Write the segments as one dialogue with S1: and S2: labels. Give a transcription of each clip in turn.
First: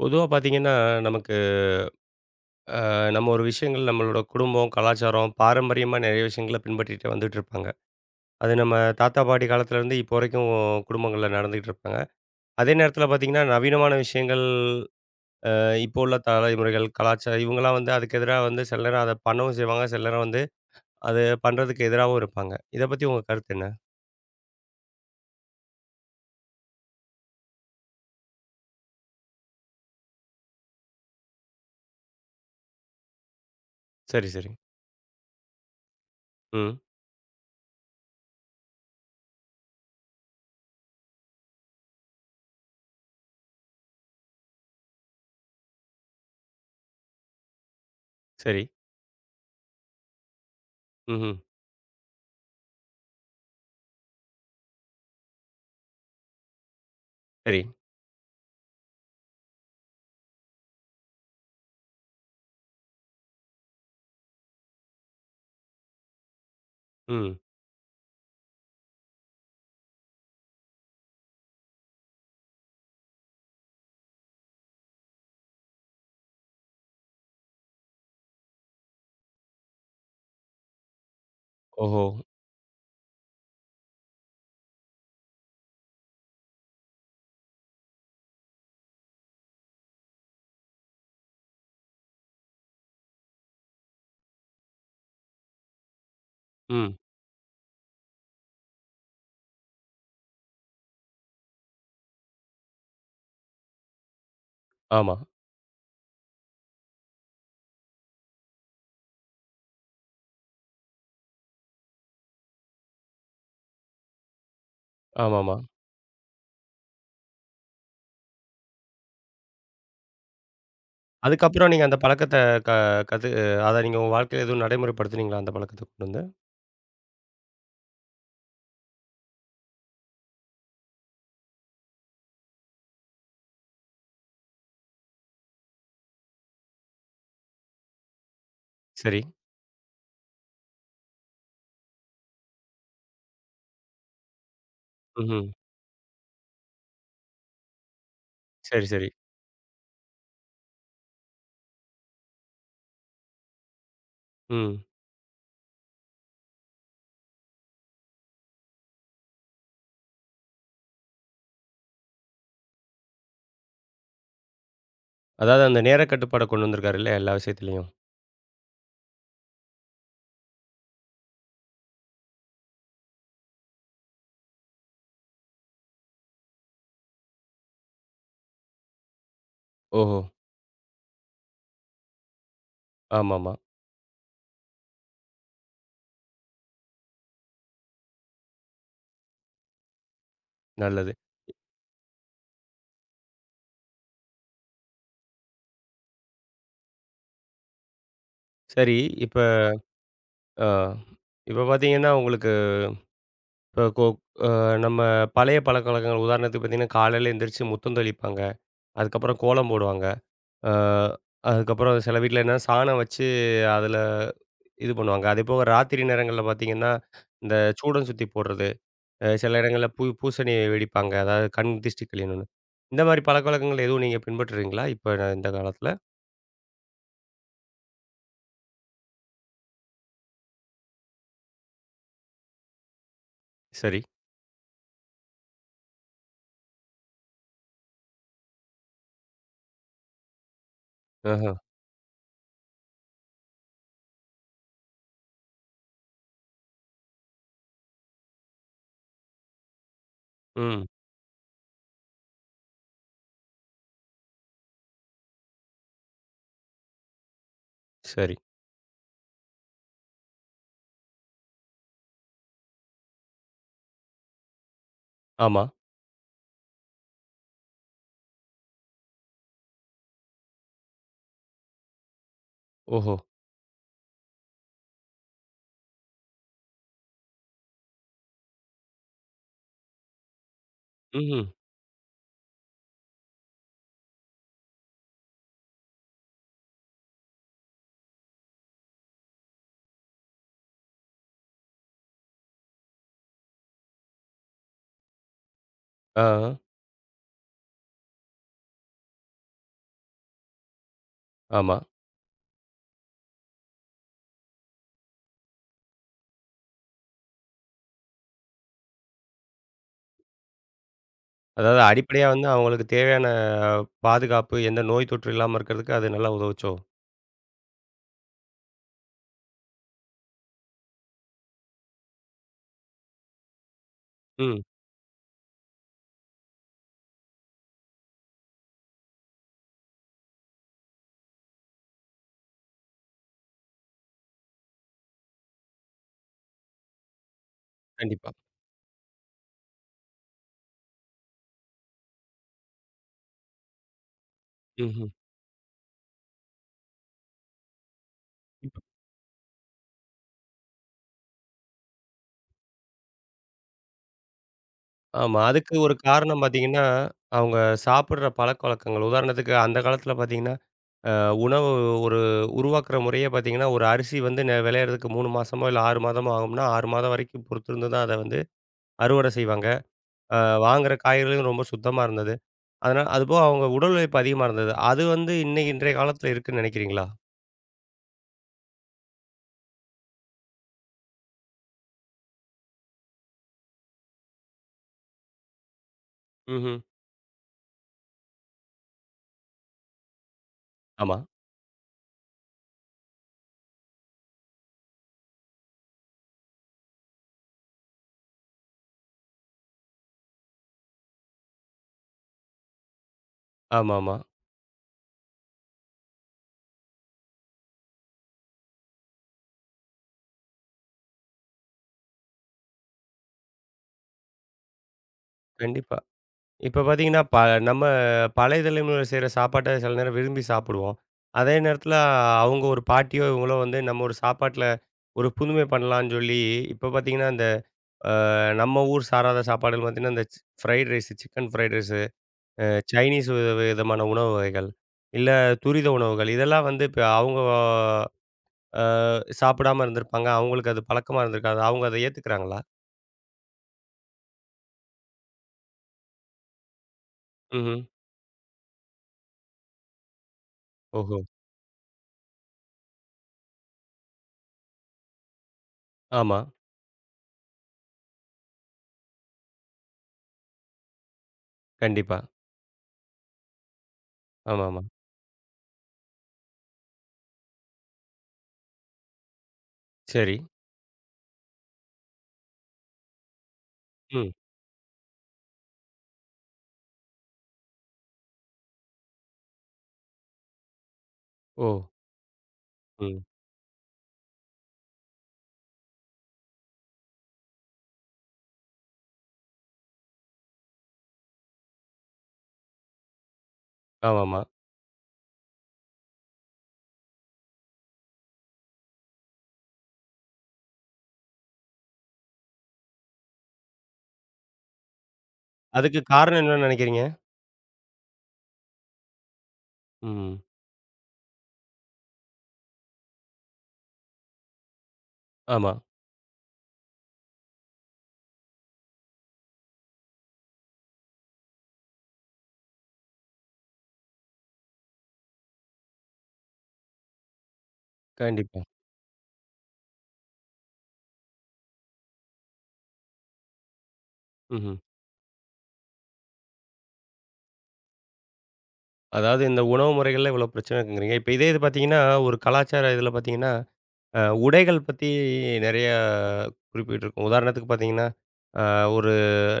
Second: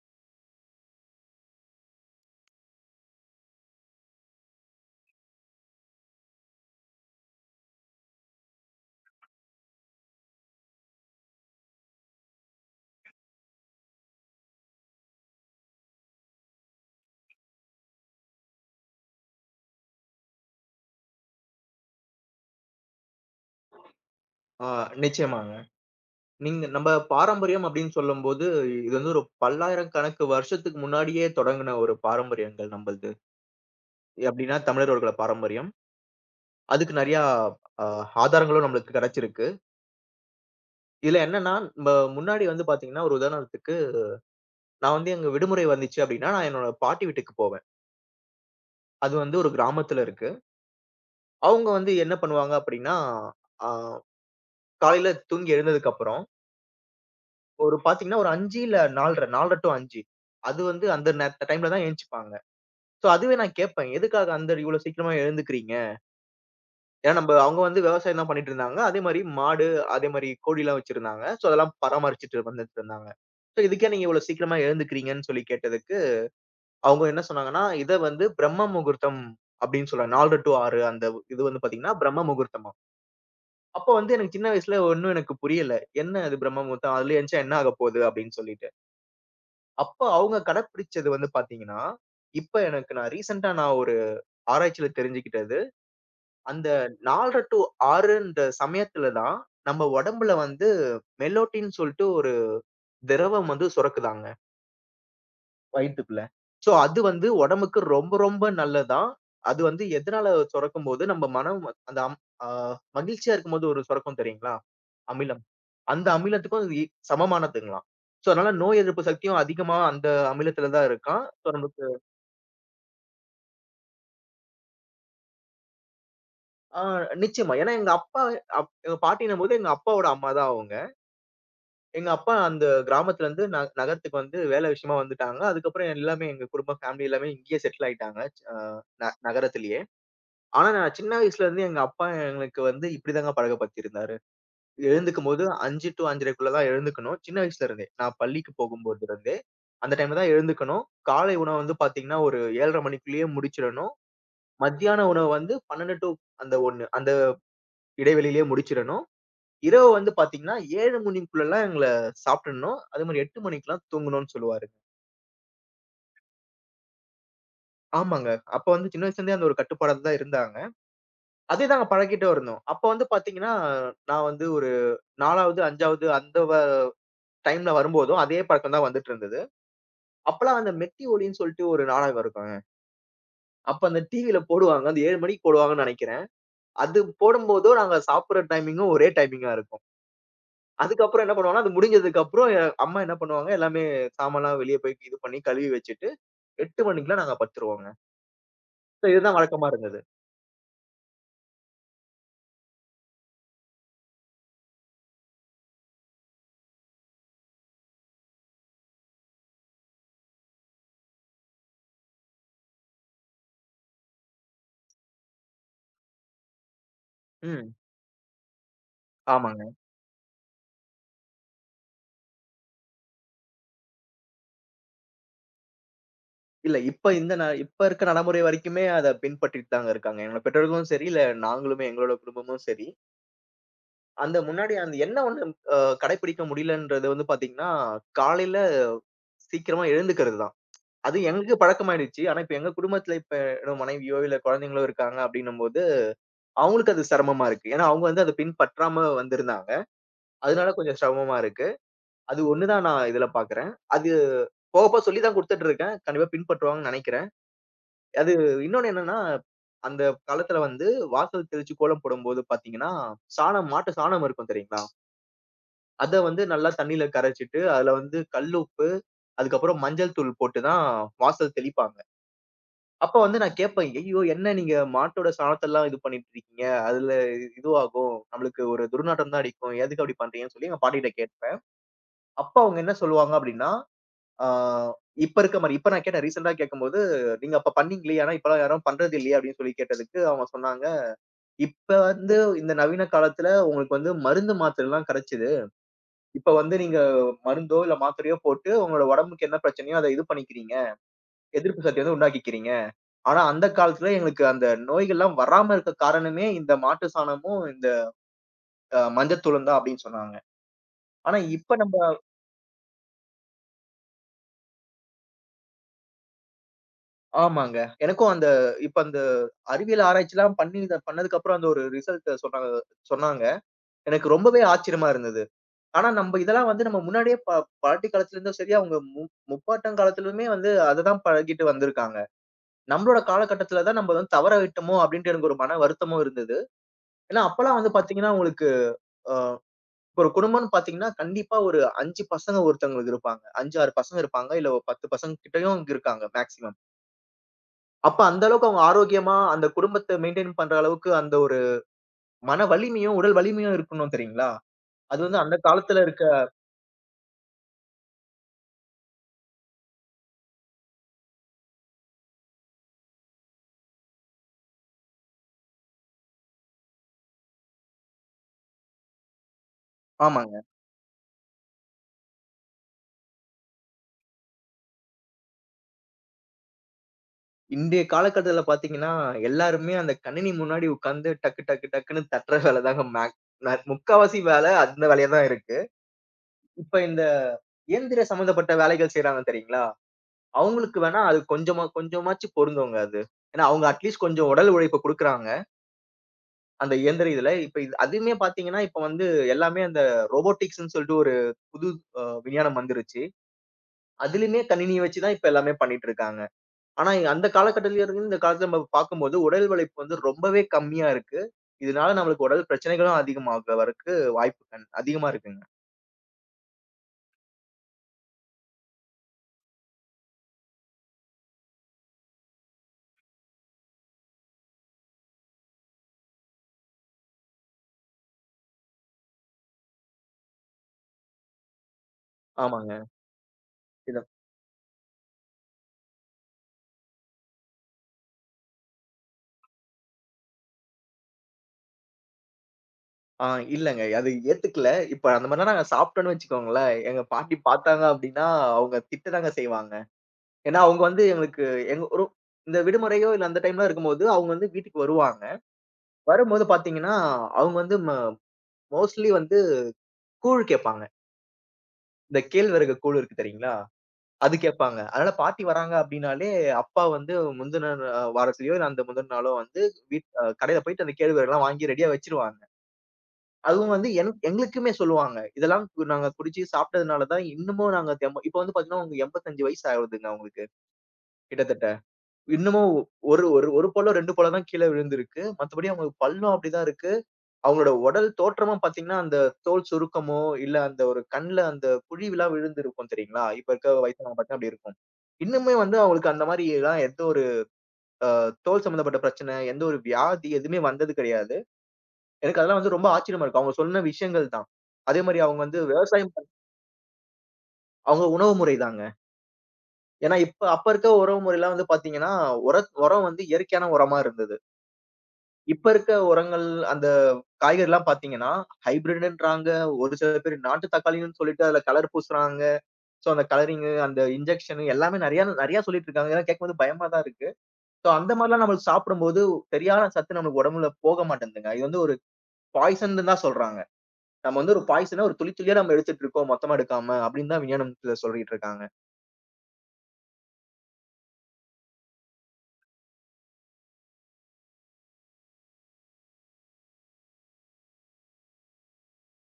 S1: பொதுவா பார்த்தீங்கன்னா, நமக்கு நம்ம ஒரு விஷயங்கள் நம்மளோட குடும்பம், கலாச்சாரம், பாரம்பரியமா நெறைய விஷயங்கள பின்பற்றிட்டு வந்துட்டுருப்பாங்க. அது நம்ம தாத்தா, பாட்டி காலத்துலேருந்து இப்போ வரைக்கும் குடும்பங்கள்ல நடந்துகிட்டு இருப்பாங்க. அதே நேரத்தில பார்த்தீங்கன்னா, நவீனமான விஷயங்கள் இப்போ உள்ள தலைமுறைகள், கலாச்சாரம் இவங்கலாம் வந்து அதுக்கு எதிரா வந்து சில நேரம் அத பண்ணவும் செய்வாங்க. சில நேரம் வந்து அது பண்றதுக்கு எதிராவும் இருப்பாங்க. இத பத்தி உங்க கருத்து என்ன?
S2: ஆ நிச்சயமாங்க. நீங்க நம்ப பாரம்பரியம் அப்டின்னு சொல்லும்போது, இது வந்து ஒரு பல்லாயிரக்கணக்கு வருஷத்துக்கு முன்னாடியே தொடங்குன ஒரு பாரம்பரியங்கள் நம்மள்து.
S1: சரி, சரி.
S2: எப்டின்னா தமிழர்களோட பாரம்பரியம்.
S1: ம்.
S2: அதுக்கு நெறையா அ ஆதாரங்களும் நம்மளுக்கு கெடைச்சிருக்கு. இதுல என்னன்னா, நம்ப முன்னாடி வந்து பாத்தீங்கன்னா, ஒரு உதாரணத்துக்கு நான் வந்து எங்க விடுமுறை வந்துச்சு அப்டின்னா, நான் என்னோட பாட்டி வீட்டுக்கு போவேன்.
S1: சரி.
S2: அது வந்து ஒரு கிராமத்துல இருக்கு.
S1: ம்ஹ்ம்.
S2: அவுங்க வந்து என்ன பண்ணுவாங்க அப்டின்னா, ஆ காலையில தூங்கி எழுந்ததுக்கப்புறம்,
S1: சரி.
S2: ஒரு பாத்தீங்கன்னா ஒரு 5 இல்ல 4:30, 4:30 டூ 5 அது வந்து அந்த நேர டைம்ல தான் எந்திச்சிப்பாங்க. சோ, அதுவே நான் கேட்பேன். எதுக்காக அந்த இவ்வளோ சீக்கிரமா எழுந்துக்கிறீங்க? ஏன்னா நம்ப
S1: ம்.
S2: அவங்க வந்து விவசாயம் தான் பண்ணிட்டு இருந்தாங்க. அதே மாரி மாடு, அதே மாரி கோழிலாம் வச்சிருந்தாங்க. சோ, அதெல்லாம் பராமரிச்சுட்டு வந்துட்டு இருந்தாங்க. சோ, இதுக்கே நீங்க இவ்வளோ சீக்கிரமா எழுந்துக்கிறீங்கன்னு சொல்லி கேட்டதுக்கு, அவங்க என்ன சொன்னாங்கன்னா, இத வந்து பிரம்ம முகூர்த்தம் அப்படின்னு சொல்றாங்க. 4:00 டூ 6:00 அந்த இது வந்து பார்த்தீங்கன்னா,
S1: ஓஹோ!
S2: பிரம்ம முகூர்த்தமாம். அப்ப வந்து எனக்கு சின்ன வயசுல ஒண்ணும் எனக்கு புரியல. என்ன அது பிரம்ம முகூர்த்தம்? அதுல எந்திச்சா என்ன ஆகப் போகுது? அப்படின்னு சொல்லிட்டு. அப்ப அவங்க கடைப்பிடிச்சது வந்து பார்த்தீங்கன்னா, இப்ப எனக்கு நான் ரீசென்ட்டா நான் ஒரு ஆராய்ச்சியில தெரிஞ்சுக்கிட்டது. அந்த
S1: ம்.
S2: 4:30 டூ 6ன்ற சமயத்துல தான், நம்ம உடம்புல வந்து மெலோடின் சொல்ட்டு ஒரு திரவம் வந்து சுரக்குதாங்க,
S1: ஆமா.
S2: வயித்துக்குள்ள. சோ அது வந்து உடம்புக்கு ரொம்ப ரொம்ப நல்லதாம். அது வந்து எதனால சுரக்கும்போது, நம்ம மனம் அந்த அம் அ மகிழ்ச்சியா இருக்கும்போது ஒரு சுரக்கும் தெரியுங்களா? அமிலம்.
S1: ஆமாமா.
S2: அந்த அமிலத்துக்கும் சமமானதுங்களாம். சோ அதனால நோய் எதிர்ப்பு சக்தியும் அதிகமா அந்த அமிலத்துல தான் இருக்காம். சோ
S1: அதுக்கப்புறம் நீங்க
S2: நமக்கு
S1: அந்த பழக்கத்த க கத்து அத நீங்க உங்க வாழ்க்கையில எதுவும் நடைமுறைப்படுத்துனீங்களா? அந்த பழக்கத்த கொண்டு வந்து?
S2: ஆ நிச்சயமா. ஏன்னா எங்க அப்பா எங்க பாட்டின்னும்போது எங்க அப்பாவோட அம்மா தான் அவங்க. எங்க அப்பா அந்த கிராமத்துல இருந்து நகரத்துக்கு வந்து வேலை விஷயமா வந்துட்டாங்க. அதுக்கப்புறம் எல்லாமே எங்க குடும்பம், ஃபேமிலி எல்லாமே இங்கேயே செட்டில் ஆயிட்டாங்க. அ ந
S1: சரி.
S2: நகரத்திலேயே. ஆனா நான் சின்ன வயசுல இருந்து எங்க அப்பா எங்களுக்கு வந்து இப்படிதாங்க பழக்கப்படுத்தியிருந்தாரு. எழுந்துக்கும்போது
S1: ம்ஹ்ம்.
S2: 5 டூ 5:30க்குள்ள தான் எழுந்துக்கணும். சின்ன வயசுல இருந்தே. நான் பள்ளிக்கு
S1: சரி,
S2: போகும்போது
S1: சரி.
S2: இருந்தே, அந்த டைம்ல தான் எழுந்துக்கணும். காலை உணவு வந்து பாத்தீங்கன்னா, ஒரு 7:30 மணிக்குள்ளேயே முடிச்சிடணும்.
S1: ம்.
S2: மத்தியான உணவு வந்து 12 டூ அந்த 1 அந்த இடைவெளியிலேயே முடிச்சிடணும். இரவு வந்து பாத்தீங்கன்னா, 7 மணிக்குள்ளலாம் எங்கள சாப்ட்டுடணும். அதே மாரி 8 மணிக்கெல்லாம் தூங்கணும்னு சொல்லுவாருங்க.
S1: அதாவது அந்த நேர கட்டுப்பாட கொண்டு வந்திருக்காரு இல்லையா? எல்லா விஷயத்துலயும்.
S2: ஆமாங்க. அப்ப வந்து சின்ன வயசுலேருந்தே அந்த ஒரு கட்டுப்பாடா தான் இருந்தாங்க. அதே நாங்க பழகிட்டு இருந்தோம். அப்ப வந்து பாத்தீங்கன்னா, நான் வந்து ஒரு 4வது, 5வது அந்த டைம்ல வரும்போதும் அதே பழக்கம் தான் வந்துட்டு இருந்தது.
S1: ஓஹோ!
S2: அப்பலாம் அந்த மெட்டி ஒலின்னு சொல்லிட்டு ஒரு நாடகம் இருக்குங்க.
S1: ஆமாமா.
S2: அப்ப அந்த டிவில போடுவாங்க. அந்த 7 மணிக்கு போடுவாங்கன்னு நெனைக்கிறேன். அது போடும்போதும் நாங்க சாப்பிடுற டைமிங்கும் ஒரே டைமிங்கா இருக்கும்.
S1: நல்லது.
S2: அதுக்கப்புறம் என்ன பண்ணுவாங்கன்னா, அது முடிஞ்சதுக்கப்புறம் அம்மா என்ன பண்ணுவாங்க, எல்லாமே சாமான்லாம் வெளிய போய் இது பண்ணி கழுவி வச்சுட்டு 8 மணிக்கெல்லாம் நாங்க படுத்துருவோங்க.
S1: சரி.
S2: சோ
S1: இப்ப
S2: இதுதான் வழக்கமா இருந்தது.
S1: ஆ இப்ப பார்த்தீங்கன்னா, உங்களுக்கு இப்ப கொ அ நம்ம பழைய பழக்கவழக்கங்கள் உதாரணத்துக்கு பார்த்தீங்கன்னா, காலையில எந்திரிச்சு முத்தம் தெளிப்பாங்க. அதுக்கப்புறம் கோலம் போடுவாங்க. ஆ அதுக்கப்புறம் சில வீட்ல என்னன்னா சாணம் வச்சு அதில இது பண்ணுவாங்க. அதேபோக ராத்திரி நேரங்கள்ல பார்த்தீங்கன்னா, இந்த
S2: ம்.
S1: சூடம் சுத்தி போடுறது. சில
S2: ஆமாங்க.
S1: இடங்கள்ல பூ பூசணி வெடிப்பாங்க. அதாவது கண் திஷ்டி கழியணும்னு. இந்த மாரி பழக்கவழக்கங்கள் எதுவும் நீங்க பின்பற்றுறீங்களா? இப்ப இந்த காலத்துல?
S2: இல்ல இப்ப இந்த இப்ப இருக்க நடைமுறை வரைக்குமே அத பின்பற்றிட்டு தாங்க இருக்காங்க. என்னோட பெற்றோர்களும் சரி, இல்ல நாங்களுமே எங்களோட குடும்பமும் சரி.
S1: சரி.
S2: அந்த முன்னாடி அந்த என்ன ஒண்ணு அ கடைப்பிடிக்க முடியலன்றது வந்து பார்த்தீங்கன்னா, காலையில சீக்கிரமா எழுந்துக்கிறது தான். அது
S1: ஆஹா.
S2: எங்களுக்கு பழக்கமாயிடுச்சு. ஆனா இப்ப எங்க குடும்பத்துல இப்ப என்னோட மனைவியோ, இல்ல குழந்தைங்களோ இருக்காங்க அப்படின்னும்போது, அவங்களுக்கு அது சிரமமா இருக்கு. ஏன்னா அவங்க வந்து அத பின்பற்றாம வந்திருந்தாங்க. அதனால
S1: ம்.
S2: கொஞ்சம் சிரமமா இருக்கு. அது ஒண்ணு தான் நான் இதுல பாக்குறேன். அது போக, போக சொல்லி தான் குடுத்துட்டு இருக்கேன். கண்டிப்பா பின்பற்றுவாங்கன்னு நெனைக்கிறேன். அது
S1: சரி.
S2: இன்னொன்னு என்னன்னா, அந்த காலத்துல வந்து வாசல் தெளிச்சு கோலம் போடும்போது பாத்தீங்கன்னா, சாணம் மாட்டு சாணம் இருக்கும் தெரியுங்களா?
S1: ஆமா.
S2: அத வந்து நல்லா தண்ணீல கரைச்சிட்டு, அதுல வந்து கல் உப்பு, அதுக்கப்புறம் மஞ்சள் தூள் போட்டு தான் வாசல் தெளிப்பாங்க. அப்ப
S1: ஓஹோ!
S2: வந்து நான் கேட்பேன், "ஐயோ! என்ன நீங்க மாட்டோட சாணத்தெல்லாம் இது பண்ணிட்டு இருக்கீங்க? அதுல இதுவாகும். நம்மளுக்கு ஒரு துர்நாற்றம் தான் அடிக்கும். எதுக்கு அப்படி பண்றீங்கன்னு?" சொல்லி எங்க பாட்டிகிட்ட
S1: ம்ஹ்ம்.
S2: கேட்பேன். அப்ப அவங்க என்ன சொல்லுவாங்க அப்படின்னா, ஆ இப்ப இருக்க மாரி. இப்ப நான் கேட்டேன் ரீசென்ட்டா கேட்கும்போது, "நீங்க அப்ப பண்ணீங்களே! ஆனா இப்பலாம் யாரும் பண்றது இல்லையே!" அப்படின்னு சொல்லி கேட்டதுக்கு, அவங்க சொன்னாங்க, "இப்ப வந்து இந்த நவீன காலத்துல உங்களுக்கு வந்து மருந்து, மாத்திரைலாம் கெடைச்சுது.
S1: ஆ, ஆ.
S2: இப்ப வந்து நீங்க மருந்தோ, இல்ல மாத்திரையோ போட்டு உங்களோட உடம்புக்கு என்ன பிரச்சனையோ அத இது பண்ணிக்கிறீங்க.
S1: ஆமா.
S2: எதிர்ப்பு சக்தி வந்து உண்டாக்கிக்கிறீங்க. ஆனா அந்த காலத்துல எங்களுக்கு அந்த நோய்கள்லாம் வராம இருக்க காரணமே இந்த மாட்டு சாணமும், இந்த மஞ்சத்தூளும் தான்" அப்படின்னு சொன்னாங்க. ஆனா இப்ப
S1: அதாவது
S2: நம்ம
S1: அடிப்படையா வந்து அவங்களுக்கு தேவையான பாதுகாப்பு, எந்த நோய் தொற்று இல்லாம இருக்கிறதுக்கு அது நல்லா உதவுச்சோ?
S2: ஆமாங்க. எனக்கும் அந்த இப்ப அந்த அறிவியல் ஆராய்ச்சிலாம் பண்ணி இத பண்ணதுக்கு அப்புறம் அந்த ஒரு ரிசல்ட்ட சொன்னாங்க சொன்னாங்க. எனக்கு ரொம்பவே
S1: ம்.
S2: ஆச்சரியமா இருந்தது. ஆனா நம்ப இதெல்லாம் வந்து நம்ம முன்னாடியே பாட்டி காலத்துல இருந்தும் சரி, அவங்க முப்பாட்டன் காலத்துலயுமே வந்து அததான் பழகிட்டு வந்திருக்காங்க. நம்பளோட காலகட்டத்துல தான் நம்ப வந்து தவற விட்டோமோ! அப்பிடின்ட்டு எனக்கு ஒரு மன வருத்தமும் இருந்தது. ஏன்னா, அப்பலாம் வந்து பார்த்தீங்கன்னா,
S1: கண்டிப்பா.
S2: உங்களுக்கு அ ஒரு குடும்பம்னு பார்த்தீங்கன்னா, கண்டிப்பா ஒரு 5 பசங்க ஒருத்தவங்களுக்கு இருப்பாங்க. 5, 6 பசங்க இருப்பாங்க. இல்ல ஒரு 10
S1: ம்ஹ்ம்.
S2: பசங்க கிட்டயும் இருக்காங்க மேக்ஸிமம். அப்ப அந்த அளவுக்கு
S1: இப்ப
S2: அவங்க ஆரோக்கியமா அந்த குடும்பத்த மெயின்டெயின் பண்ற அளவுக்கு அந்த ஒரு மன வலிமையும், உடல் வலிமையும் இருக்கணும் தெரியுங்களா? அது வந்து
S1: ஆமா.
S2: அந்த
S1: அதுக்கு ஒரு
S2: காலத்துல இருக்க
S1: காரணம் பார்த்தீங்கன்னா, அவங்க சாப்பிடுற பழக்கவழக்கங்கள். உதாரணத்துக்கு அந்த காலத்துல பார்த்தீங்கன்னா உணவு ஒரு உருவாக்குற முறையே பார்த்தீங்கன்னா, ஒரு அரிசி வந்து விளையிறதுக்கு 3 மாசமோ, இல்ல 6 மாதமோ ஆகும்னா, 6 மாதம் வரைக்கும் பொறுத்திருந்து தான் அத வந்து அறுவடை செய்வாங்க. அ
S2: ஆமாங்க.
S1: வாங்குற காய்கறிகளும் ரொம்ப சுத்தமா இருந்தது. அதனால அதுபோக அவங்க உடல் உழைப்பு அதிகமா இருந்தது. அது வந்து இன்னைக்கு இன்றைய காலத்துல இருக்குன்னு நினைக்கிறீங்களா?
S2: இன்றைய காலகட்டத்துல பார்த்தீங்கன்னா, எல்லாருமே அந்த கணினி முன்னாடி உட்கார்ந்து டக்கு, டக்கு, டக்குன்னு தட்டுற வேல தாங்க மேக் ந முக்காவாசி வேல அந்த வேலையா தான் இருக்கு.
S1: ம்ஹ்ம்.
S2: இப்ப இந்த இயந்திர சம்மந்தப்பட்ட வேலைகள் செய்றாங்க தெரியுங்களா? அவங்களுக்கு
S1: ஆமா.
S2: வேணா அது கொஞ்சமா கொஞ்சமாச்சு பொருந்துங்க அது. ஏன்னா அவங்க அட்லீஸ்ட் கொஞ்சம் உடல் உழைப்ப குடுக்குறாங்க. அந்த இயந்திர இதுல இப்ப இது அதுவுமே பார்த்தீங்கன்னா, இப்ப வந்து எல்லாமே அந்த ரோபோட்டிக்ஸ்ன்னு சொல்லிட்டு ஒரு புது விஞ்ஞானம் வந்துருச்சு.
S1: ஆமாமா.
S2: அதிலயுமே கணினிய வச்சு தான் இப்ப எல்லாமே பண்ணிட்டு இருக்காங்க. ஆனா அந்த காலகட்டத்தில இருந்து இந்த காலத்துல நம்ம பார்க்கும்போது உடல் உழைப்பு வந்து ரொம்பவே கம்மியா இருக்கு. இதனால நம்மளுக்கு உடல் பிரச்சனைகளும் அதிகமாகவற்கு வாய்ப்பு கண் அதிகமா இருக்குங்க.
S1: கண்டிப்பா. இப்ப பார்த்தீங்கன்னா, நம்ம பழைய தலைமுறையினர் செய்ற சாப்பாட்ட சில நேரம் விரும்பி சாப்பிடுவோம். அதே நேரத்துல அவங்க ஒரு பாட்டியோ, இவங்களோ வந்து நம்ம ஒரு சாப்பாட்ல ஒரு புதுமை பண்ணலான்னு சொல்லி, இப்ப பார்த்தீங்கன்னா இந்த அ நம்ம ஊர் சாராத சாப்பாடுகள் பார்த்தீங்கன்னா, இந்த fried rice, chicken fried rice, அ
S2: ஆமாங்க.
S1: சைனீஸ் வித விதமான
S2: இத
S1: உணவு வகைகள், இல்ல துரித உணவுகள். இதெல்லாம் வந்து இப்ப அவங்க அ சாப்பிடாம இருந்திருப்பாங்க. அவங்களுக்கு அது பழக்கமா இருந்திருக்காது. அவங்க அத ஏத்துக்கிறாங்களா?
S2: ஆ இல்லங்க. அது ஏத்துக்கல. இப்ப அந்த மாரிலாம் நாங்க சாப்பிட்டோம்ன்னு வச்சுக்கோங்களேன், எங்க பாட்டி
S1: ம்ஹ்ம்.
S2: பார்த்தாங்க அப்டின்னா, அவங்க திட்டதாங்க செய்வாங்க. ஏன்னா, அவங்க
S1: ஓஹோ!
S2: வந்து எங்களுக்கு எங்க ஒரு இந்த விடுமுறையோ, இல்ல அந்த டைம்லாம் இருக்கும்போது, அவங்க வந்து வீட்டுக்கு வருவாங்க.
S1: ஆமா.
S2: வரும்போது பார்த்தீங்கன்னா, அவங்க வந்து மோஸ்ட்லி வந்து கூழ் கேட்பாங்க.
S1: கண்டிப்பா.
S2: இந்த கேழ்வரகு கூழ் இருக்கு தெரியுங்களா? அது
S1: ஆமாமா.
S2: கேட்பாங்க. அதனால பாட்டி வராங்க அப்படின்னாலே, அப்பா வந்து முந்தின வாரத்திலயோ, இல்ல அந்த முந்தின நாளோ வந்து வீட்
S1: சரி.
S2: அ கடையில போயிட்டு அந்த கேழ்வரகுலாம் வாங்கி ரெடியா வச்சுருவாங்க. அதுவும் வந்து
S1: ம்.
S2: எங்களுக்குமே சொல்லுவாங்க. இதெல்லாம் நாங்க குடிச்சு சாப்பிட்டதுனால தான் இன்னமும் நாங்க தெம்ப இப்ப வந்து பார்த்தீங்கன்னா, அவங்களுக்கு 85 வயசு ஆகுதுங்க அவங்களுக்கு
S1: ஓ!
S2: கிட்டத்தட்ட. இன்னமும்
S1: ம்.
S2: ஒரு ஒரு ஒரு பல்லோ, 2 பல்லோ தான் கீழ விழுந்திருக்கு. மத்தபடி அவங்களுக்கு பல்லும் அப்படிதான் இருக்கு. அவங்களோட உடல் தோற்றமா பார்த்தீங்கன்னா, அந்த தோல் சுருக்கமோ, இல்ல அந்த ஒரு கண்ல அந்த குழிவுலாம் விழுந்திருக்கும் தெரியுங்களா? இப்ப இருக்க வயசானவங்க
S1: ஆமாமா.
S2: பார்த்தா அப்படி இருக்கும். இன்னுமே வந்து அவங்களுக்கு அந்த மாரிலாம் எந்த ஒரு அ தோல் சம்மந்தப்பட்ட பிரச்சனை, எந்த ஒரு வியாதி எதுவுமே வந்தது கிடையாது. எனக்கு அதெல்லாம் வந்து ரொம்ப ஆச்சரியமா இருக்கும். அவங்க சொன்ன விஷயங்கள் தான். அதே மாரி அவங்க வந்து
S1: அதுக்கு
S2: விவசாயம்
S1: காரணம் என்னன்னு நினைக்கிறீங்க?
S2: அவங்க உணவு முறை தாங்க. ஏன்னா
S1: ம்.
S2: இப்ப அப்ப இருக்க உறவு முறைலாம் வந்து பார்த்தீங்கன்னா, உர உரம் வந்து இயற்கையான உரமா இருந்தது.
S1: ஆமா.
S2: இப்ப இருக்க உரங்கள் அந்த காய்கறிலாம் பார்த்தீங்கன்னா, ஹைபிரிட்ன்றாங்க. ஒரு சில பேர் நாட்டு தக்காளின்னு சொல்லிட்டு அதுல கலர் பூசுறாங்க. ஸோ அந்த கலரிங்கு, அந்த இன்ஜெக்ஷன் எல்லாமே நெறையா நெறையா சொல்லிட்டு இருக்காங்க. இதெல்லாம் கேட்கும்போது பயமா தான் இருக்கு. ஸோ அந்த மாரிலாம்
S1: கண்டிப்பா.
S2: நம்மளுக்கு சாப்பிடும்போது சரியான சத்து நம்மளுக்கு உடம்புல போக மாட்டேங்குதுங்க. இது வந்து ஒரு பாய்சன்னு தான் சொல்றாங்க. நம்ம வந்து
S1: ம்ஹ்ம்.
S2: ஒரு பாய்சன ஒரு துளி துளியா நம்ம எடுத்துட்டு இருக்கோம். மொத்தமா எடுக்காம அப்படின்னு தான் விஞ்ஞானத்துல சொல்லிட்டு இருக்காங்க.
S1: அதாவது இந்த உணவு முறைகள்ல இவ்வளோ பிரச்சனை இருக்குங்கிறீங்க. இப்ப இதே இது பார்த்தீங்கன்னா, ஒரு கலாச்சார இதுல பார்த்தீங்கன்னா உடைகள் பத்தி நெறைய குறிப்பிட்டிருக்கும். உதாரணத்துக்கு பார்த்தீங்கன்னா, ஒரு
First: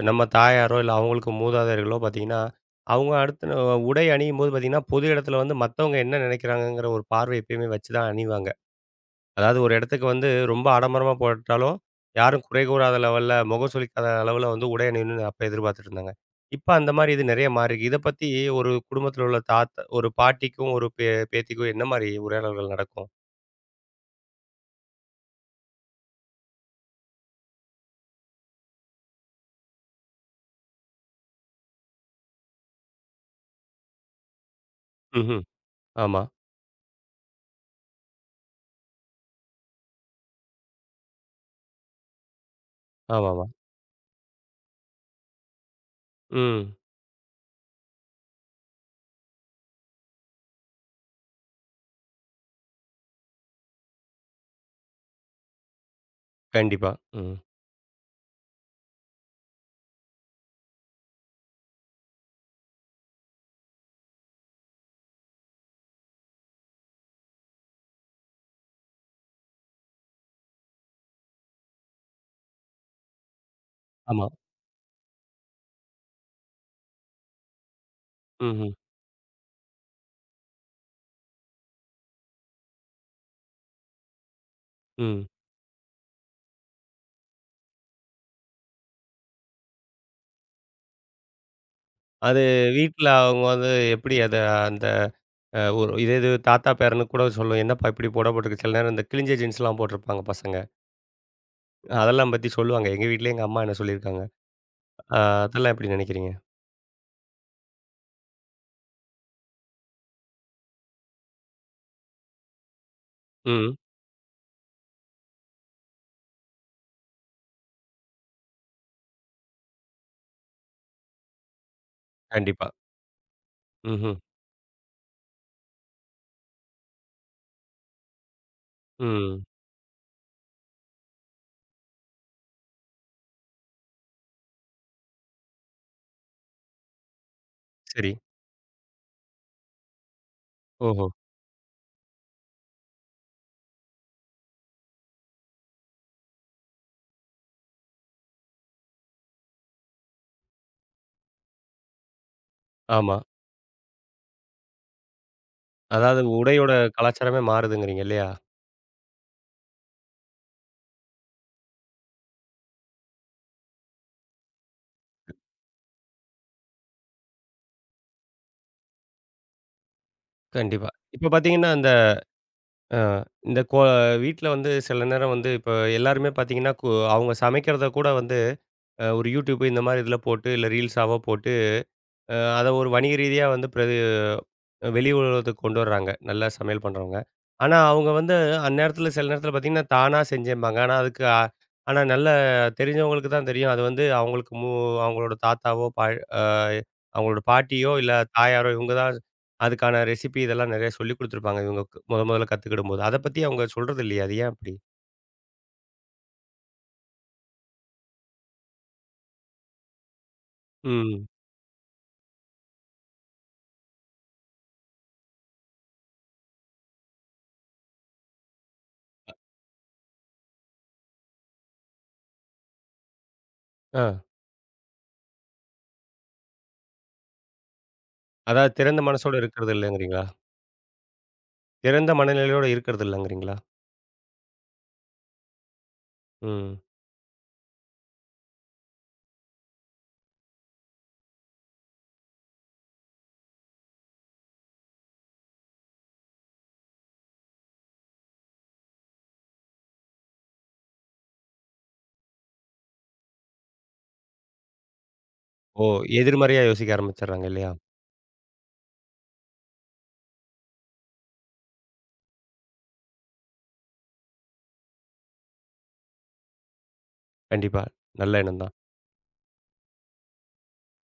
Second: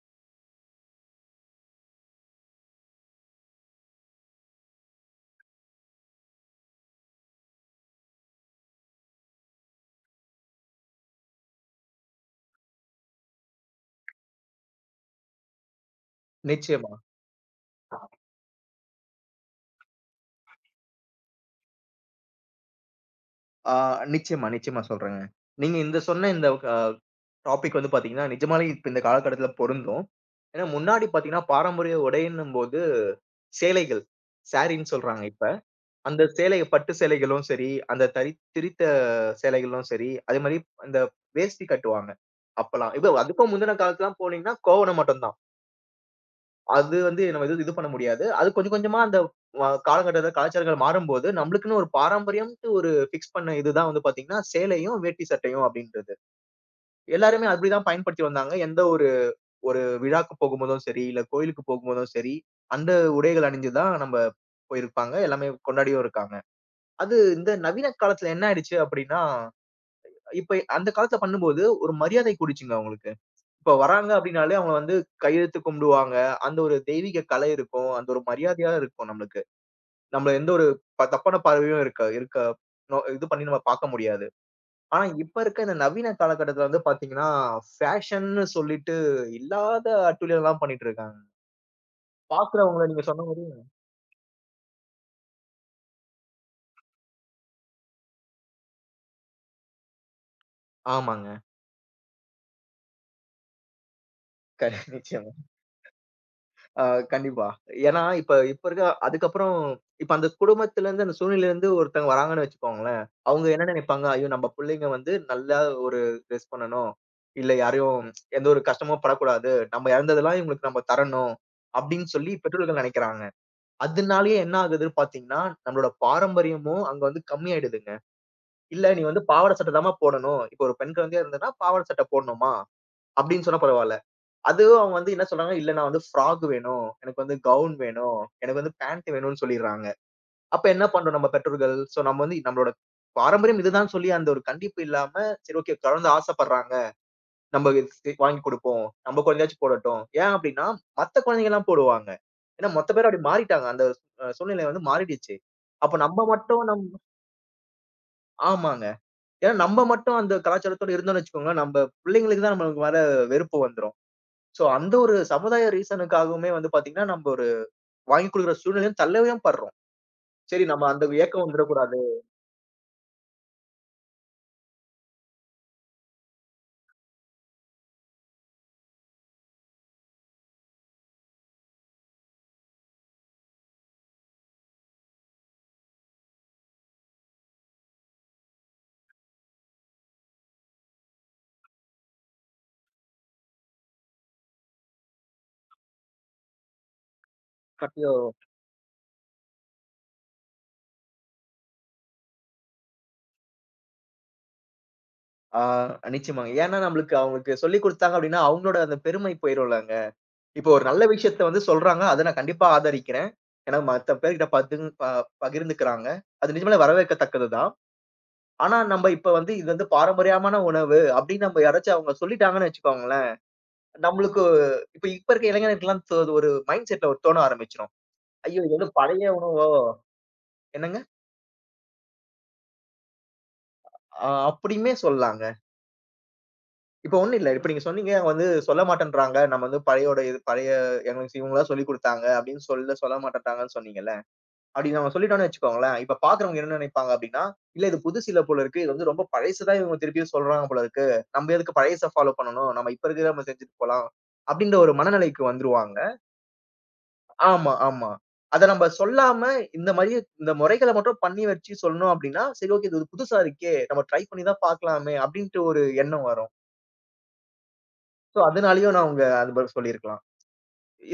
S1: நம்ம தாயாரோ, இல்ல அவங்களுக்கு மூதாதையர்களோ பார்த்தீங்கன்னா, அவங்க அடுத்து உடை அணியும்போது பார்த்தீங்கன்னா, பொது இடத்துல வந்து மத்தவங்க என்ன நெனைக்கிறாங்கங்கிற ஒரு பார்வை எப்பயுமே வச்சு தான் அணிவாங்க. அதாவது ஒரு இடத்துக்கு வந்து ரொம்ப ஆடம்பரமா போட்டாலும், யாரும் குறை கூறாத லெவல்ல, முகம் சுளிக்காத அளவுல வந்து உடை அணியணும்னு அப்ப எதிர்பார்த்துட்டு இருந்தாங்க. இப்ப அந்த
S2: நிச்சயமா.
S1: மாரி இது நெறைய மாறிருக்கு. இத பத்தி ஒரு குடும்பத்தில உள்ள தாத்தா ஒரு பாட்டிக்கும், ஒரு பேத்திக்கும் என்ன மாரி உரையாடல்கள் நடக்கும்?
S2: ஆ நிச்சயமா, நிச்சயமா சொல்றேங்க. நீங்க இந்த சொன்ன இந்த டாபிக் வந்து பார்த்தீங்கன்னா, நிஜமாலே இப்ப இந்த காலகட்டத்தில பொருந்தும். ஏன்னா முன்னாடி பார்த்தீங்கன்னா, பாரம்பரிய உடைன்னும்போது சேலைகள், சாரின்னு சொல்றாங்க
S1: ம்ஹ்ம்.
S2: இப்ப.
S1: ஆமா.
S2: அந்த சேலை பட்டு சேலைகளும் சரி, அந்த தறி திரித்த சேலைகளும் சரி, அதே மாரி அந்த வேஷ்டி கட்டுவாங்க. அப்பலாம். இப்ப
S1: ஆமாமா.
S2: அதுக்கும் முந்தின காலத்துலலாம் போனீங்கன்னா, கோவணம் மட்டும் தான்.
S1: ம்.
S2: அது வந்து நம்ம எதுவும் இது பண்ண முடியாது. அது கொஞ்சம் கொஞ்சமா அந்த காலகட்டத்தில கலாச்சாரங்கள் மாறும்போது, நம்மளுக்குன்னு ஒரு பாரம்பரியம்ன்ட்டு ஒரு ஃபிக்ஸ் பண்ண இதுதான் வந்து பார்த்தீங்கன்னா, சேலையும், வேட்டி சட்டையும் அப்படின்றது.
S1: கண்டிப்பா. ம்.
S2: எல்லாருமே அப்படிதான் பயன்படுத்தி வந்தாங்க. எந்த ஒரு ஒரு விழாக்கு போகும்போதும் சரி, இல்ல கோயிலுக்கு போகும்போதும் சரி, அந்த உடைகள் அணிஞ்சு தான் நம்ம போயிருப்பாங்க. எல்லாமே கொண்டாடியும் இருக்காங்க. அது இந்த நவீன காலத்துல என்ன ஆயிடுச்சு அப்படின்னா, இப்ப அந்த காலத்துல பண்ணும்போது ஒரு மரியாதை கூடிச்சுங்க அவங்களுக்கு. இப்ப வராங்க
S1: ஆமா.
S2: அப்படின்னாலே அவங்க வந்து கையெடுத்து கும்பிடுவாங்க. அந்த ஒரு தெய்வீக கலை இருக்கும். அந்த ஒரு
S1: ம்ஹ்ம்.
S2: மரியாதையா இருக்கும் நம்மளுக்கு. நம்மள எந்த ஒரு தப்பான பார்வையும் இருக்க இருக்க நோ இது பண்ணி நம்ம பார்க்க முடியாது. ஆனா
S1: ம்.
S2: இப்ப இருக்க இந்த நவீன காலகட்டத்துல வந்து பார்த்தீங்கன்னா, ஃபேஷன்னு சொல்லிட்டு இல்லாத அட்டூழியம்லாம் பண்ணிட்டு இருக்காங்க.
S1: அது
S2: பாக்குறவங்கள நீங்க
S1: வீட்ல
S2: சொன்ன
S1: அவங்க
S2: மாரி
S1: வந்து எப்படி அத அந்த ஒரு இதே இது தாத்தா, பேரனுக்கு கூட சொல்லும். என்னப்பா இப்படி போட போட்டுருக்கு. சில நேரம் இந்த கிழிஞ்ச ஜீன்ஸ்லாம் போட்டிருப்பாங்க பசங்க.
S2: ஆமாங்க.
S1: அதெல்லாம் பத்தி சொல்லுவாங்க. எங்க வீட்ல எங்க அம்மா என்ன சொல்லியிருக்காங்க.
S2: க
S1: அ
S2: நிச்சயமா.
S1: அதெல்லாம் எப்படி நினைக்கிறீங்க?
S2: அ கண்டிப்பா. ஏன்னா, இப்ப இப்ப இருக்க அதுக்கப்புறம் இப்ப அந்த குடும்பத்திலருந்து, அந்த சூழ்நிலையிலருந்து ஒருத்தங்க வராங்கன்னு வச்சுக்கோங்களேன். அவங்க என்ன
S1: ம்.
S2: நினைப்பாங்க, ஐயோ! நம்ம புள்ளைங்க வந்து நல்லா ஒரு ட்ரெஸ் பண்ணணும். இல்ல யாரையும் எந்த ஒரு கஷ்டமும் படக்கூடாது. நம்ம இழந்ததெல்லாம் இவங்களுக்கு நம்ம தரணும். அப்படின்னு சொல்லி
S1: கண்டிப்பா.
S2: பெற்றோர்கள் நினைக்கிறாங்க.
S1: ம்ஹ்ம்.
S2: அதனாலேயே என்ன ஆகுதுன்னு பார்த்தீங்கன்னா, நம்மளோட பாரம்பரியமும் அங்க வந்து கம்மியாயிடுதுங்க. இல்ல நீ வந்து
S1: ம்.
S2: பாவாடை சட்டை தாம்மா போடணும். இப்போ ஒரு பெண் குழந்தையா இருந்தன்னா, பாவாடை சட்டை போடணுமா? அப்படின்னு சொன்னா பரவால்ல. அதுவும் அவங்க வந்து என்ன சொல்றாங்க, "இல்ல நான் வந்து ஃப்ராக் வேணும். எனக்கு வந்து கவுன்
S1: சரி.
S2: வேணும். எனக்கு வந்து பேண்ட் வேணும்னு" சொல்லிடுறாங்க. அப்ப என்ன
S1: ஓஹோ!
S2: பண்றோம் நம்ம பெற்றோர்கள்? சோ நம்ம வந்து நம்மளோட பாரம்பரியம் இதுதான் சொல்லி அந்த ஒரு கண்டிப்பு இல்லாம, சரி ஓகே குழந்தை ஆசைப்படுறாங்க. நம்ம இது வாங்கி குடுப்போம். நம்ம குழந்தையாச்சும் போடட்டும். ஏன் அப்படின்னா, மத்த குழந்தைங்கலாம் போடுவாங்க. ஏன்னா மொத்த பேரும்
S1: ஆமா.
S2: அப்படி மாறிட்டாங்க. அந்த சூழ்நிலை வந்து மாறிடுச்சு. அப்ப நம்ம
S1: அதாவது
S2: மட்டும்
S1: உடையோட கலாச்சாரமே மாறுதுங்கிறீங்க இல்லையா?
S2: ஆமாங்க. ஏன்னா நம்ம மட்டும் அந்த கலாச்சாரத்தோட இருந்தோம்னு வச்சுக்கோங்களேன், நம்ம பிள்ளைங்களுக்கு தான் நமக்கு மேல வெறுப்பு வந்துரும். சோ அந்த ஒரு சமுதாய ரீசனுக்காகவுமே வந்து பாத்தீங்கன்னா, நம்ம ஒரு வாங்கி குடுக்குற சூழ்நிலையும் தள்ளவும் படுறோம். சரி நம்ம
S1: கண்டிப்பா.
S2: அந்த
S1: இப்ப
S2: ஏக்கம்
S1: பார்த்தீங்கன்னா, இந்த
S2: வந்துடக்கூடாது.
S1: அ இந்த வீட்ல வந்து சில நேரம் வந்து இப்ப எல்லாருமே பார்த்தீங்கன்னா, அவங்க சமைக்கிறத கூட வந்து ஒரு யூடியூப் இந்த மாரி இதில போட்டு, இல்ல ரீல்ஸாவோ போட்டு, அத ஒரு வணிக ரீதியா வந்து வெளி உலகத்துக்கு கொண்டு வர்றாங்க. நல்லா சமையல் பண்றவங்க. ஆனா, அவங்க வந்து அந்நேரத்தில சில நேரத்தில பார்த்தீங்கன்னா, தானா செஞ்சேன்பாங்க. ஆனா, அதுக்கு ஆனா நல்ல தெரிஞ்சவங்களுக்கு தான் தெரியும். அது வந்து அவங்களுக்கு அவங்களோட தாத்தாவோ, பா அ அவங்களோட பாட்டியோ, இல்ல
S2: பத்தியோ
S1: தாயாரோ இவங்க தான் அதுக்கான ரெசிபி இதெல்லாம் நெறைய சொல்லிக் குடுத்துருப்பாங்க. இவங்க மொத முதல்ல கத்துக்கிடும்போது. அத பத்தி அவங்க சொல்றது இல்லையே! அது ஏன் அப்படி?
S2: ஆ நிச்சயமாங்க. ஏன்னா நம்மளுக்கு அவங்களுக்கு சொல்லிக் குடுத்தாங்க அப்டின்னா, அவங்களோட அந்த பெருமை போயிரும்லங்க. இப்போ ஒரு நல்ல
S1: ம்.
S2: விஷயத்த வந்து சொல்றாங்க. அத நான் கண்டிப்பா ஆதரிக்கிறேன். ஏன்னா மத்த பேர்கிட்ட பகிர்ந்துக்கிறாங்க. அது நிஜமாலே வரவேற்கத்தக்கது தான். ஆனா நம்ம இப்ப வந்து இது வந்து பாரம்பரியமான உணவு அப்டின்னு நம்ம யாராச்சும் அவங்க சொல்லிட்டாங்கன்னு வச்சுக்கோங்களேன்.
S1: ஆ.
S2: நம்மளுக்கு இப்ப இப்ப இருக்க இளைஞர்களுக்கெல்லாம் ஒரு மைண்ட் செட்ல ஒரு தோண ஆரம்பிச்சுரும். ஐயோ! இது
S1: அதாவது
S2: வந்து
S1: திறந்த
S2: பழைய
S1: மனசோட
S2: உணவோ
S1: இருக்கிறது இல்லங்கிறீங்களா?
S2: என்னங்க?
S1: திறந்த மனநிலையோட இருக்கிறது இல்லங்கிறீங்களா?
S2: அப்டியுமே சொல்லலாங்க.
S1: ம்.
S2: இப்ப ஒண்ணும் இல்ல. இப்ப நீங்க சொன்னீங்க வந்து சொல்ல மாட்டேன்றாங்க. நம்ம வந்து பழையோட இது பழைய எங்களுக்கு இவங்களா சொல்லிக் குடுத்தாங்க அப்படின்னு சொல்ல சொல்ல மாட்டேன்றாங்கன்னு சொன்னீங்கல்ல. அப்படி நம்ம சொல்லிட்டோம்னு வச்சுக்கோங்களேன், இப்ப பாக்குறவங்க என்ன நினைப்பாங்க அப்படின்னா, இல்ல இது புது சீலை போல இருக்கு. இது வந்து ரொம்ப பழசு தான் இவங்க திருப்பியும் சொல்றாங்க போல இருக்கு. நம்ம எதுக்கு பழையச ஃபாலோ பண்ணணும். நம்ம இப்ப இருக்கிறத நம்ம செஞ்சுட்டு போலாம். அப்படின்ற ஒரு மனநிலைக்கு
S1: ஓ!
S2: வந்துருவாங்க.
S1: எதிர்மறையா யோசிக்க ஆரம்பிச்சர்றாங்க இல்லையா?
S2: ஆமா, ஆமா. அத நம்ம சொல்லாம இந்த மாரி இந்த முறைகள மட்டும் பண்ணி வச்சு சொல்லணும் அப்படின்னா, சரி ஓகே இது புதுசா இருக்கே. நம்ம ட்ரை பண்ணி தான் பாக்கலாமே அப்படின்ட்டு ஒரு எண்ணம் வரும்.
S1: கண்டிப்பா.
S2: சோ,
S1: நல்ல எண்ணம் தான்.
S2: அதனாலயும் நான் அவங்க அது பதில் சொல்லியிருக்கலாம்.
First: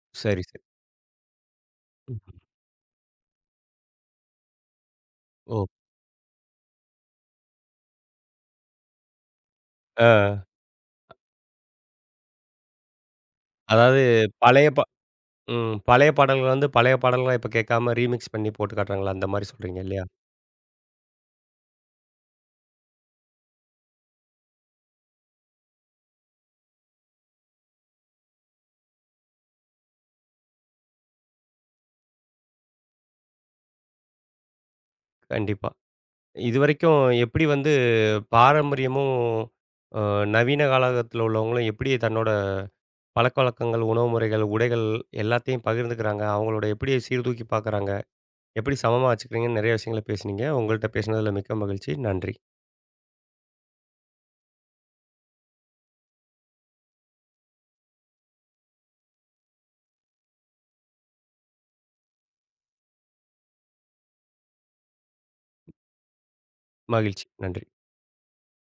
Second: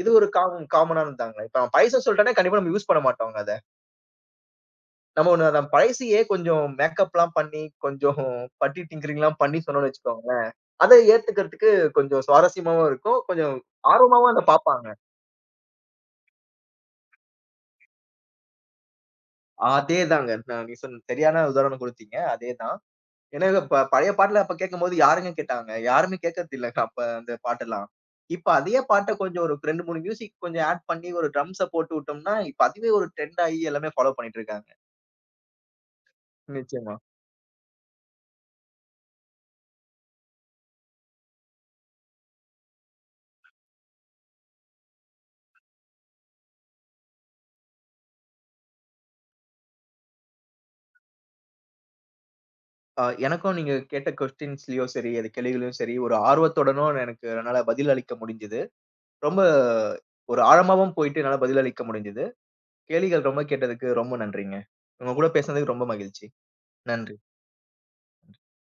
S2: இது ஒரு
S1: சரி, சரி.
S2: காமனானது தாங்க. இப்ப நான் பைசா சொல்ட்டேன்னா
S1: ம்.
S2: கண்டிப்பா நம்ம யூஸ் பண்ண மாட்டோங்க அத. நம்ம ஒண்ணு அத
S1: ஓ!
S2: பழசியே கொஞ்சம் மேக்கப்லாம் பண்ணி, கொஞ்சம் பட்டி டிங்கரிங்லாம் பண்ணி சொன்னோம்னு
S1: அ
S2: வச்சுக்கோங்களேன், அத ஏத்துக்கிறதுக்கு கொஞ்சம் சுவாரஸ்யமாவும் இருக்கும். கொஞ்சம்
S1: அதாவது
S2: ஆர்வமாவும் அத
S1: பழைய
S2: பார்ப்பாங்க.
S1: ம். பழைய பாடல்கள் வந்து பழைய பாடல்களா இப்ப கேட்காம ரீமிக்ஸ் பண்ணி போட்டு காட்டுறாங்கள்ல, அந்த மாரி சொல்றீங்க இல்லையா?
S2: அதேதாங்க. நான் நீங்க சொன்ன சரியான உதாரணம் குடுத்தீங்க. அதேதான். ஏன்னா பழைய பாட்டுல அப்ப கேட்கும்போது யாருங்க கேட்டாங்க? யாருமே கேட்கறது இல்லங்க அப்ப அந்த பாட்டெல்லாம். இப்ப அதே பாட்ட கொஞ்சம் ஒரு 2, 3 மியூசிக் கொஞ்சம் ஆட் பண்ணி ஒரு ட்ரம்ஸ போட்டு விட்டோம்னா, இப்ப அதுவே ஒரு ட்ரெண்ட் ஆயி எல்லாமே ஃபாலோ பண்ணிட்டு இருக்காங்க.
S1: கண்டிப்பா.
S2: நிச்சயமா.
S1: இதுவரைக்கும் எப்படி வந்து பாரம்பரியமும், அ நவீன காலகத்துல உள்ளவங்களும் எப்படி தன்னோட பழக்கவழக்கங்கள், உணவு முறைகள், உடைகள் எல்லாத்தையும் பகிர்ந்துக்கிறாங்க? அவங்களோட எப்படி சீர்தூக்கி பார்க்குறாங்க? எப்படி சமமா வச்சுக்கிறீங்கன்னு நெறைய விஷயங்கள பேசுனீங்க. உங்கள்ட்ட பேசினதுல மிக்க மகிழ்ச்சி. நன்றி.
S2: எனக்கும் நீங்க கேட்ட கொஸ்டின்ஸ்லயோ சரி, அது கேள்விகளையும் சரி, ஒரு ஆர்வத்துடனும் எனக்கு என்னால பதில் அளிக்க முடிஞ்சது. ரொம்ப ஒரு ஆழமாவும் போயிட்டு என்னால பதில் அளிக்க முடிஞ்சது. கேள்விகள் ரொம்ப கேட்டதுக்கு ரொம்ப நன்றிங்க. உங்க கூட பேசுனதுக்கு ரொம்ப மகிழ்ச்சி. நன்றி.
S1: மகிழ்ச்சி. நன்றி.